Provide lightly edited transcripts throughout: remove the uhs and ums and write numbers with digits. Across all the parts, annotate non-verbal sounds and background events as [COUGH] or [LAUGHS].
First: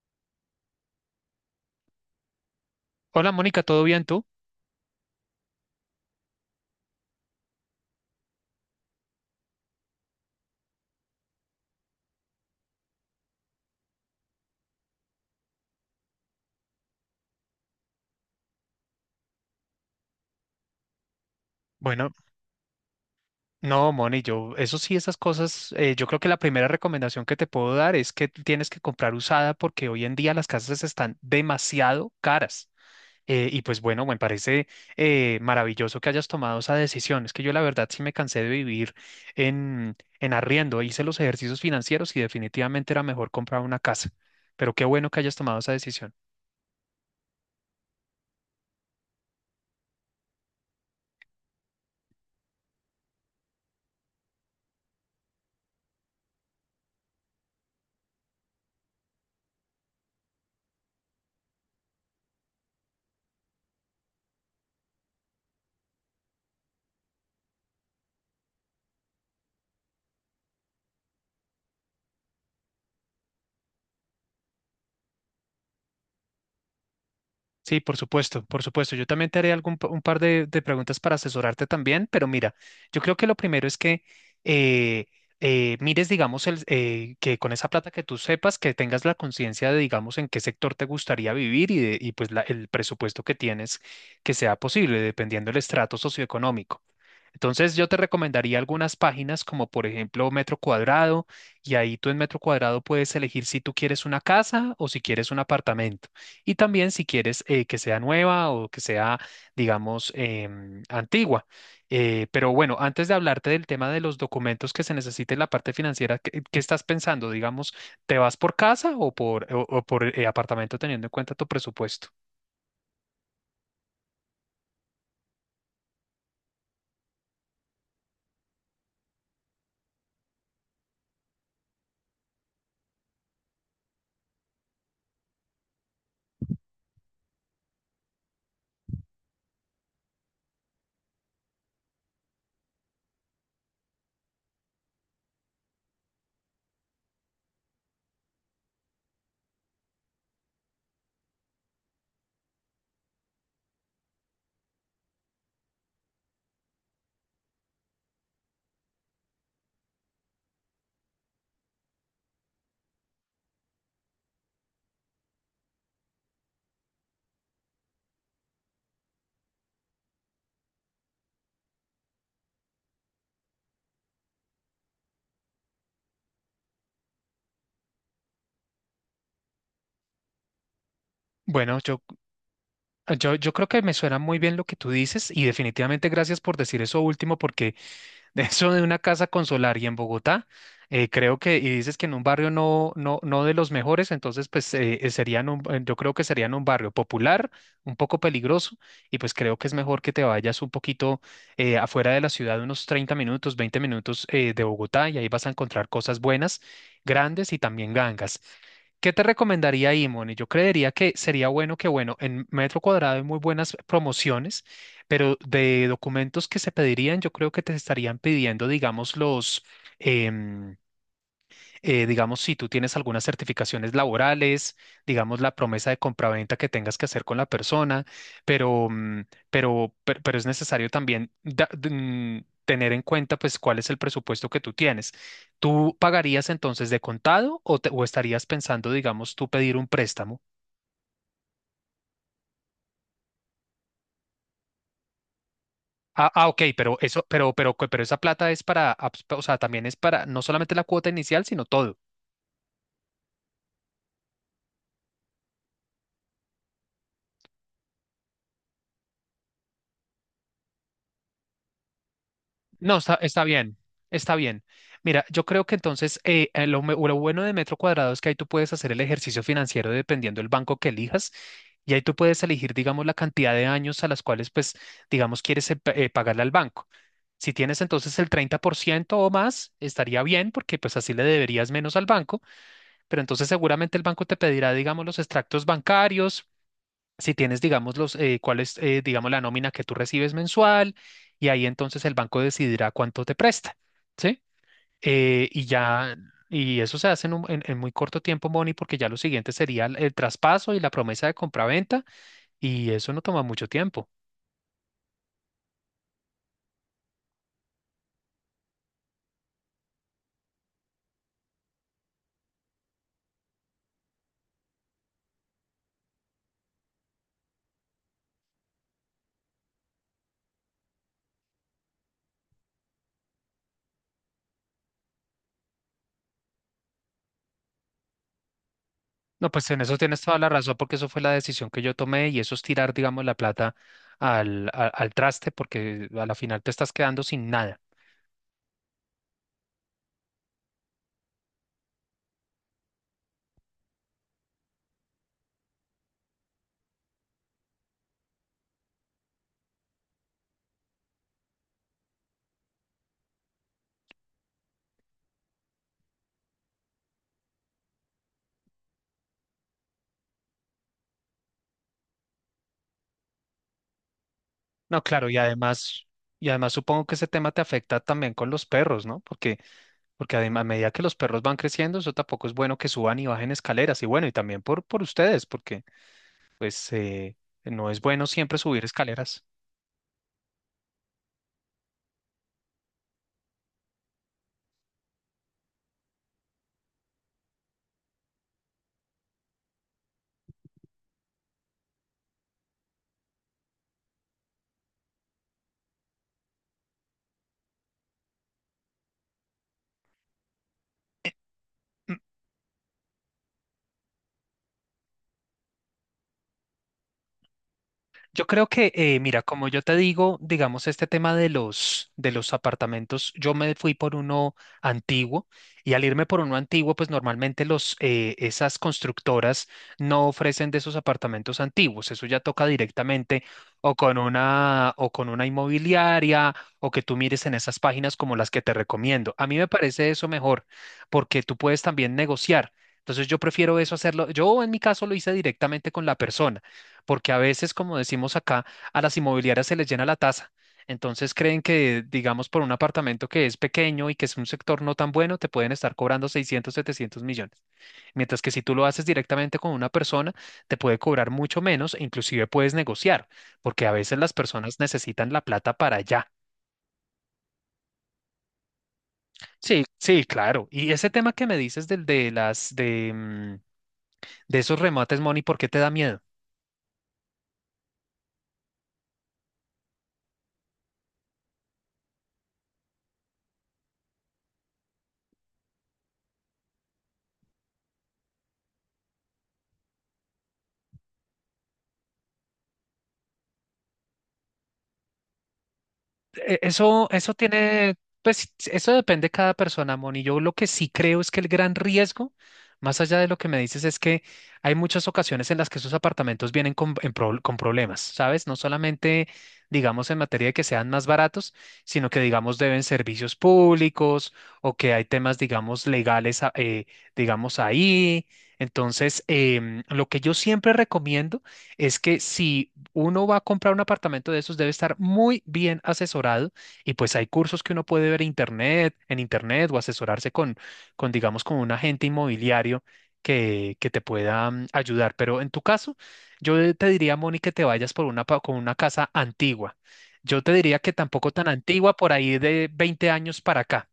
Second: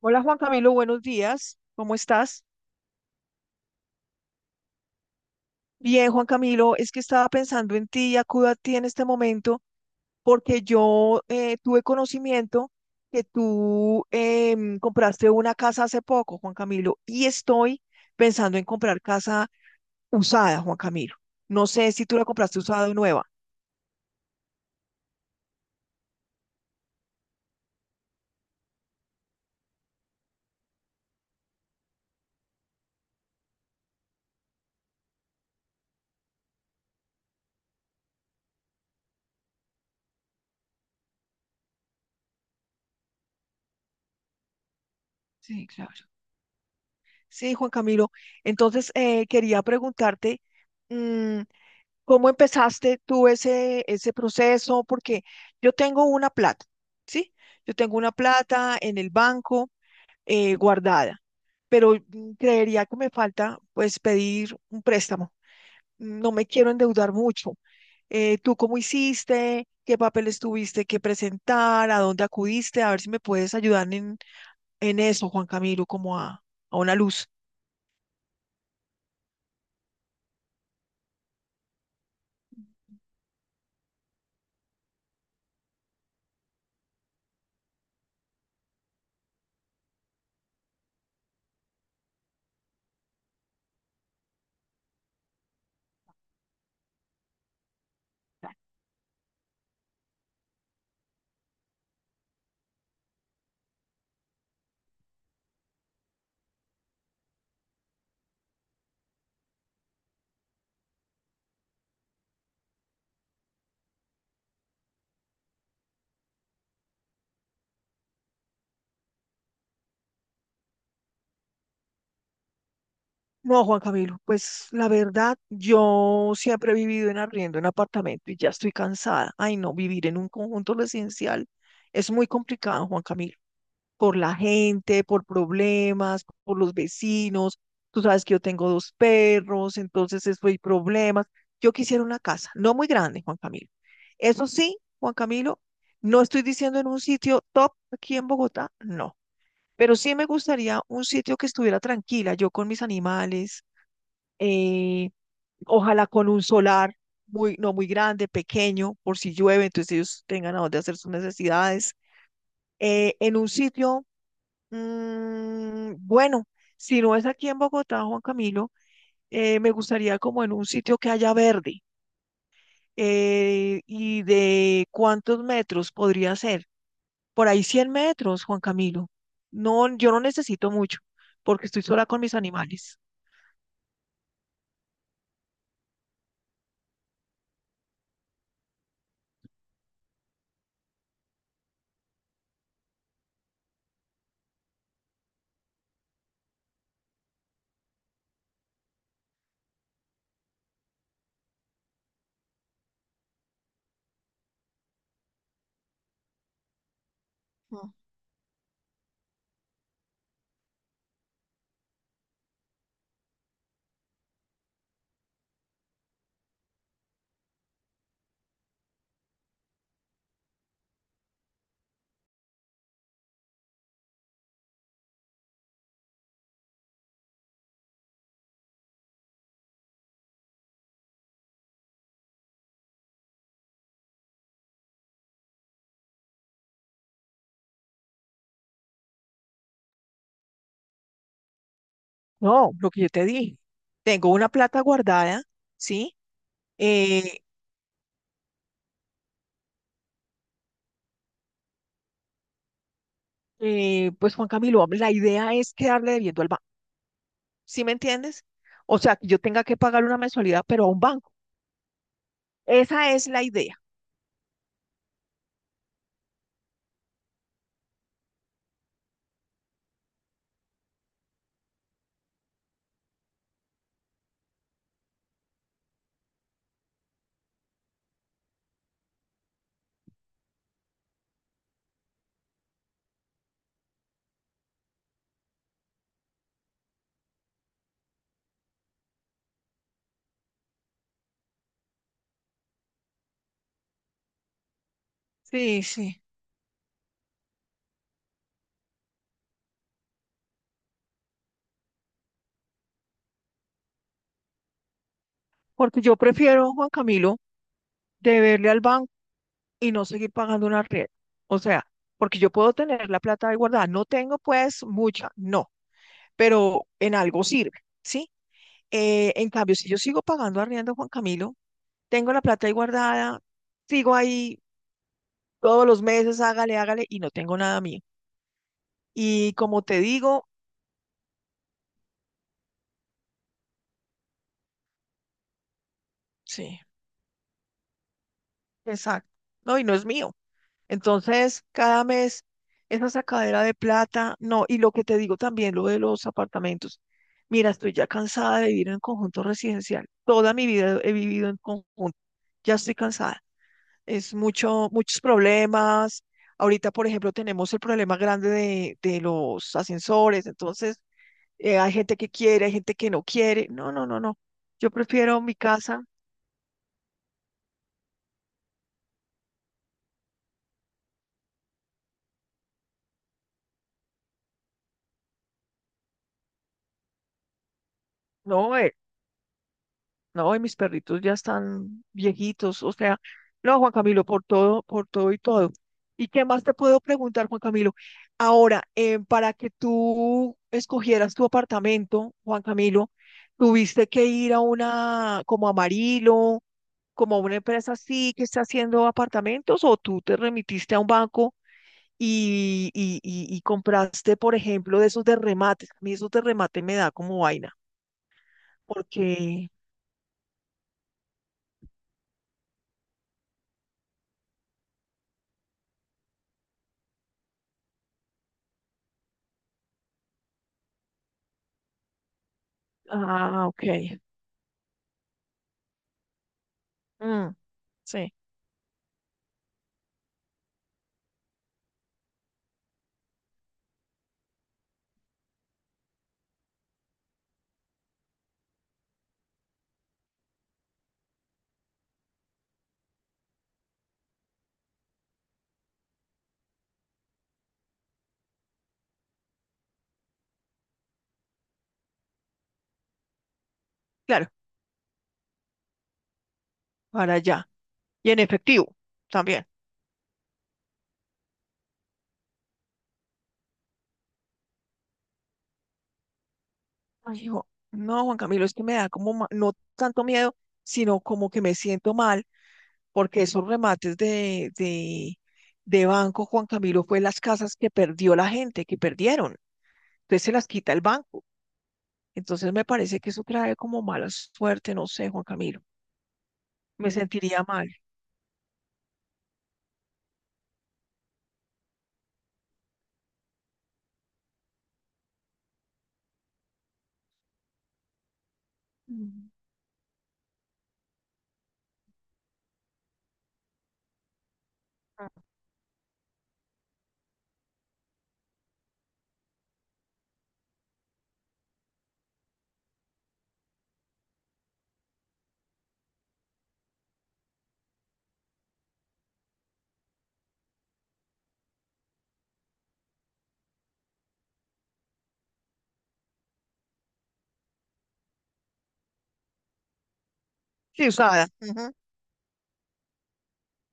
Hola Juan Camilo, buenos días. ¿Cómo estás? Hola Mónica, ¿todo bien tú? Bien, Juan Camilo, es que estaba pensando en ti y acudo a ti en este momento porque yo tuve conocimiento que tú compraste una casa hace poco, Juan Camilo, y estoy pensando en comprar casa usada, Juan Camilo. No sé si Bueno, tú la compraste usada o nueva. No, Moni, yo, eso sí, esas cosas, yo creo que la primera recomendación que te puedo dar es que tienes que comprar usada porque hoy en día las casas están demasiado caras. Y pues bueno, me parece maravilloso que hayas tomado esa decisión. Es que yo la verdad sí me cansé de vivir en arriendo, hice los ejercicios financieros y definitivamente era mejor comprar una casa. Pero qué bueno que hayas tomado Sí, esa claro. decisión. Sí, Juan Camilo. Entonces, quería preguntarte, mm, ¿cómo empezaste tú ese proceso? Porque yo tengo una plata, ¿sí? Yo tengo una plata en el banco guardada, pero creería que me falta, pues, pedir un préstamo. No me quiero endeudar mucho. ¿Tú cómo hiciste? ¿Qué papeles tuviste que presentar? ¿A dónde acudiste? A ver si me puedes ayudar en eso, Juan Camilo, como a una luz. Sí, por supuesto, por supuesto. Yo también te haré algún, un par de preguntas para asesorarte también, pero mira, yo creo que lo primero es que eh, mires, digamos, el, que con esa plata que tú sepas, que tengas la conciencia de, digamos, en qué sector te gustaría vivir y, y pues el presupuesto que tienes que sea posible, dependiendo del estrato socioeconómico. Entonces yo te recomendaría algunas páginas como por ejemplo Metro Cuadrado y ahí tú en Metro Cuadrado puedes elegir si tú quieres una casa o si quieres un apartamento y también si quieres que sea nueva o que sea digamos antigua. Pero bueno, antes de hablarte del tema de los documentos que se necesiten en la parte financiera, ¿qué, qué estás pensando? Digamos, ¿te vas por casa o por, o por apartamento teniendo en cuenta tu presupuesto? No, Juan Camilo, pues la verdad, yo siempre he vivido en arriendo en apartamento y ya estoy cansada. Ay, no, vivir en un conjunto residencial es muy complicado, Juan Camilo, por la gente, por problemas, por los vecinos. Tú sabes que yo tengo 2 perros, entonces eso hay problemas. Yo quisiera una casa, no muy grande, Juan Camilo. Eso sí, Juan Camilo, no estoy diciendo en un sitio top aquí en Bogotá, no. Pero sí me gustaría un sitio que estuviera tranquila, yo con mis animales eh, ojalá con un solar muy, no muy grande, pequeño, por si llueve, entonces ellos tengan a dónde hacer sus necesidades. En un sitio, bueno, si no es aquí en Bogotá, Juan Camilo, me gustaría como en un sitio que haya verde. ¿Y de cuántos metros podría ser? Por ahí 100 metros, Juan Camilo. No, yo no necesito mucho porque Bueno, estoy yo sola con mis animales. Yo, yo creo que me suena muy bien lo que tú dices y definitivamente gracias por decir eso último porque [LAUGHS] de eso de una casa con solar y en Bogotá, creo que, y dices que en un barrio no, no, no de los mejores, entonces pues serían un, yo creo que serían un barrio popular, un poco peligroso y pues creo que es mejor que te vayas un poquito afuera de la ciudad, unos 30 minutos, 20 minutos de Bogotá y ahí vas a encontrar cosas buenas, grandes y también gangas. ¿Qué te recomendaría ahí, Moni? Yo creería que sería bueno que, bueno, en metro cuadrado hay muy buenas promociones, pero de documentos que se pedirían, yo creo que te estarían pidiendo, digamos, los, em, digamos, si tú tienes algunas certificaciones laborales, digamos, la promesa de compraventa que tengas que hacer con la persona, pero, mm, pero es necesario también tener en cuenta, pues, cuál es el presupuesto que tú tienes. ¿Tú pagarías entonces de contado o, o estarías pensando, digamos, tú pedir un préstamo? No, lo que yo te dije, tengo una plata guardada, ¿sí? Ok, pero eso, Eh, pero esa plata es para, o sea, también es para no solamente la cuota inicial, sino todo. Pues Juan Camilo, la idea es quedarle debiendo al banco, ¿sí me entiendes? O sea, que yo tenga que pagar una mensualidad, pero a un banco. No, está, Esa es la está bien, idea. está bien. Mira, yo creo que entonces lo, lo bueno de metro cuadrado es que ahí tú puedes hacer el ejercicio financiero dependiendo del banco que elijas y ahí tú puedes elegir, digamos, la cantidad de años a las cuales, pues, digamos, quieres pagarle al banco. Si tienes entonces el 30% o más, estaría bien porque pues así le deberías menos al banco, pero entonces seguramente el banco te pedirá, digamos, los extractos bancarios, si tienes, digamos, los, cuál es, digamos, la nómina que tú recibes mensual, y ahí entonces el banco decidirá cuánto te presta, ¿sí? Y Sí, ya, sí. y eso se hace en, en muy corto tiempo, Moni, porque ya lo siguiente sería el traspaso y la promesa de compraventa, y eso no toma mucho tiempo. Porque yo prefiero, Juan Camilo, deberle al banco y no seguir pagando una red. O sea, porque yo puedo tener la plata ahí guardada, no tengo pues mucha, no, pero en algo sirve, ¿sí? En cambio, si yo sigo pagando arriendo, Juan Camilo, tengo la plata ahí guardada, sigo ahí todos los meses, hágale, hágale, y no tengo nada mío. No, Y pues en como eso te tienes toda digo, la razón, porque eso fue la decisión que yo tomé, y eso es tirar, digamos, la plata al, al traste, porque a la final te sí, estás quedando sin nada. exacto, no, y no es mío. Entonces, cada mes, esa sacadera de plata, no, y lo que te digo también, lo de los apartamentos. Mira, estoy ya cansada de vivir en conjunto residencial. Toda mi vida he vivido en conjunto. Ya estoy cansada. Es mucho, muchos problemas. Ahorita, por ejemplo, tenemos el problema grande de los ascensores. Entonces, hay gente que quiere, hay gente que no quiere. No, no, no, no. Yo No, claro, y prefiero mi casa. además. Y además supongo que ese tema te afecta también con los perros, ¿no? Porque, porque a medida que los perros van creciendo, eso tampoco es bueno que suban y bajen escaleras. Y bueno, y también por ustedes, porque pues no es bueno siempre No, subir escaleras. no, y mis perritos ya están viejitos. O sea, no, Juan Camilo, por todo y todo. ¿Y qué más te puedo preguntar, Juan Camilo? Ahora, para que tú escogieras tu apartamento, Juan Camilo, tuviste que ir a una, como Amarillo, como a una empresa así que está haciendo apartamentos, o tú te remitiste a un banco y compraste, por ejemplo, de esos de remate. A mí esos de remate me da como vaina, Yo creo que, mira, como porque, yo te digo, digamos, este tema de los apartamentos, yo me fui por uno antiguo y al irme por uno antiguo, pues normalmente los, esas constructoras no ofrecen de esos apartamentos antiguos. Eso ya toca directamente ah, ok, o con una inmobiliaria o que tú mires en mm, esas páginas sí, como las que te recomiendo. A mí me parece eso mejor porque tú puedes también negociar. Entonces yo prefiero eso hacerlo. Yo en mi caso lo hice directamente con la persona porque a veces, como decimos acá, a las inmobiliarias se les llena la taza. Entonces creen que, digamos, por un apartamento que es pequeño y que es un sector no tan bueno, te pueden estar cobrando 600, 700 millones. Mientras que si tú lo haces directamente con una persona, te puede cobrar mucho menos e inclusive puedes negociar, porque a veces las claro, personas necesitan la plata para allá. para allá. Y en efectivo, también. Sí, sí, claro. Y ese tema que me dices del de las de, mm, de esos remates, Moni, ¿por qué te da miedo? Ay, hijo, no, Juan Camilo, es que me da como, no tanto miedo, sino como que me siento mal, porque esos remates de banco, Juan Camilo, fue las casas que perdió la gente, que perdieron. Entonces se las quita el banco. Entonces me parece que eso trae como mala suerte, no sé, Juan Camilo. Eso, Me eso sentiría mal. tiene, pues eso depende de cada persona, Moni. Yo lo que sí creo es que el gran riesgo, más allá de lo que me dices, es que hay muchas ocasiones en las que esos apartamentos vienen con, con problemas, ¿sabes? No solamente, Mm. digamos, en materia de que sean más baratos, sino que, digamos, deben servicios públicos o que hay temas, digamos, legales, digamos, ahí. Entonces, lo que yo siempre recomiendo es que si uno va a comprar un apartamento de esos, debe estar muy bien asesorado y pues hay cursos que uno puede ver internet, en internet o asesorarse con digamos, con un agente inmobiliario que te pueda ayudar. Pero en tu caso, yo te diría, Moni, que te vayas por una, con una casa antigua. Yo te diría que Sí, tampoco usada. tan Ujú. antigua, por ahí de 20 años para acá.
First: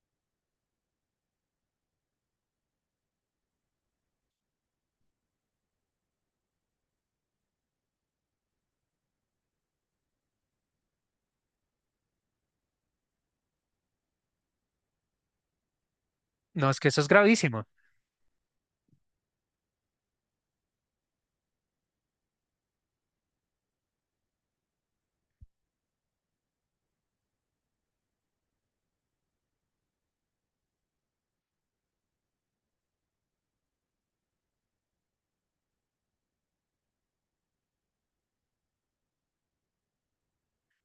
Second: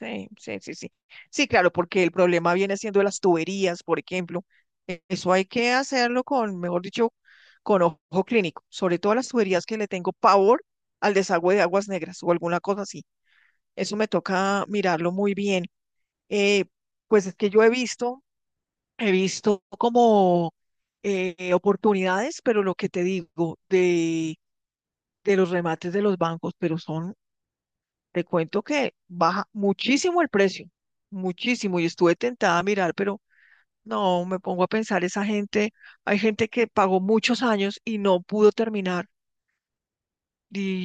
Sí, sí, sí, sí. Sí, claro, porque el problema viene siendo las tuberías, por ejemplo. Eso hay que hacerlo con, mejor dicho, con ojo clínico, sobre todo las tuberías que le tengo pavor al desagüe de aguas negras o alguna cosa así. Eso me toca mirarlo muy bien. Eh, No, es que eso es pues es que gravísimo. He visto como oportunidades, pero lo que te digo de los remates de los bancos, pero son, te cuento que baja muchísimo el precio, muchísimo, y estuve tentada a mirar, pero no, me pongo a pensar, esa gente, hay gente que pagó muchos años y no pudo terminar,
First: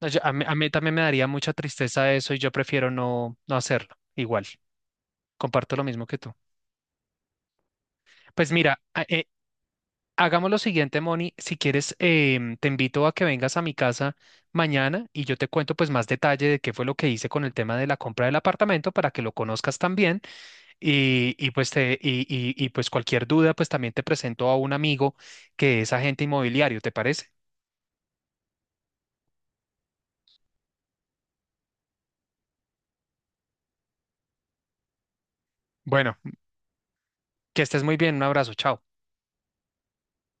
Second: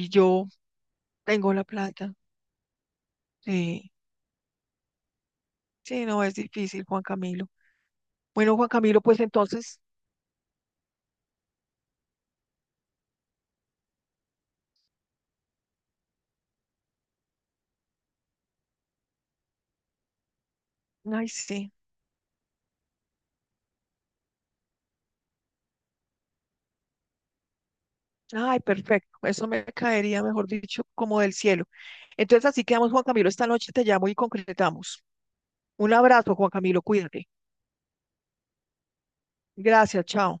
No, yo a mí también me daría mucha tengo la tristeza plata, eso y yo prefiero no, no sí, hacerlo. Igual, comparto lo sí, mismo que no, tú. es difícil, Juan Camilo. Pues Bueno, Juan mira, Camilo, pues entonces, hagamos lo siguiente, Moni. Si quieres, te invito a que vengas a mi casa mañana y yo te cuento pues más detalle de qué fue lo que hice con el tema de la compra del apartamento para que lo conozcas también. ay, Y, pues sí, te, y pues cualquier duda, pues también te presento a un amigo que es agente inmobiliario, ¿te parece? ay, perfecto, eso me caería, mejor dicho, como del cielo. Entonces así quedamos, Juan Camilo, esta noche te llamo y concretamos. Un Bueno, abrazo, Juan Camilo, cuídate. que estés muy bien, un abrazo, chao. Gracias, chao.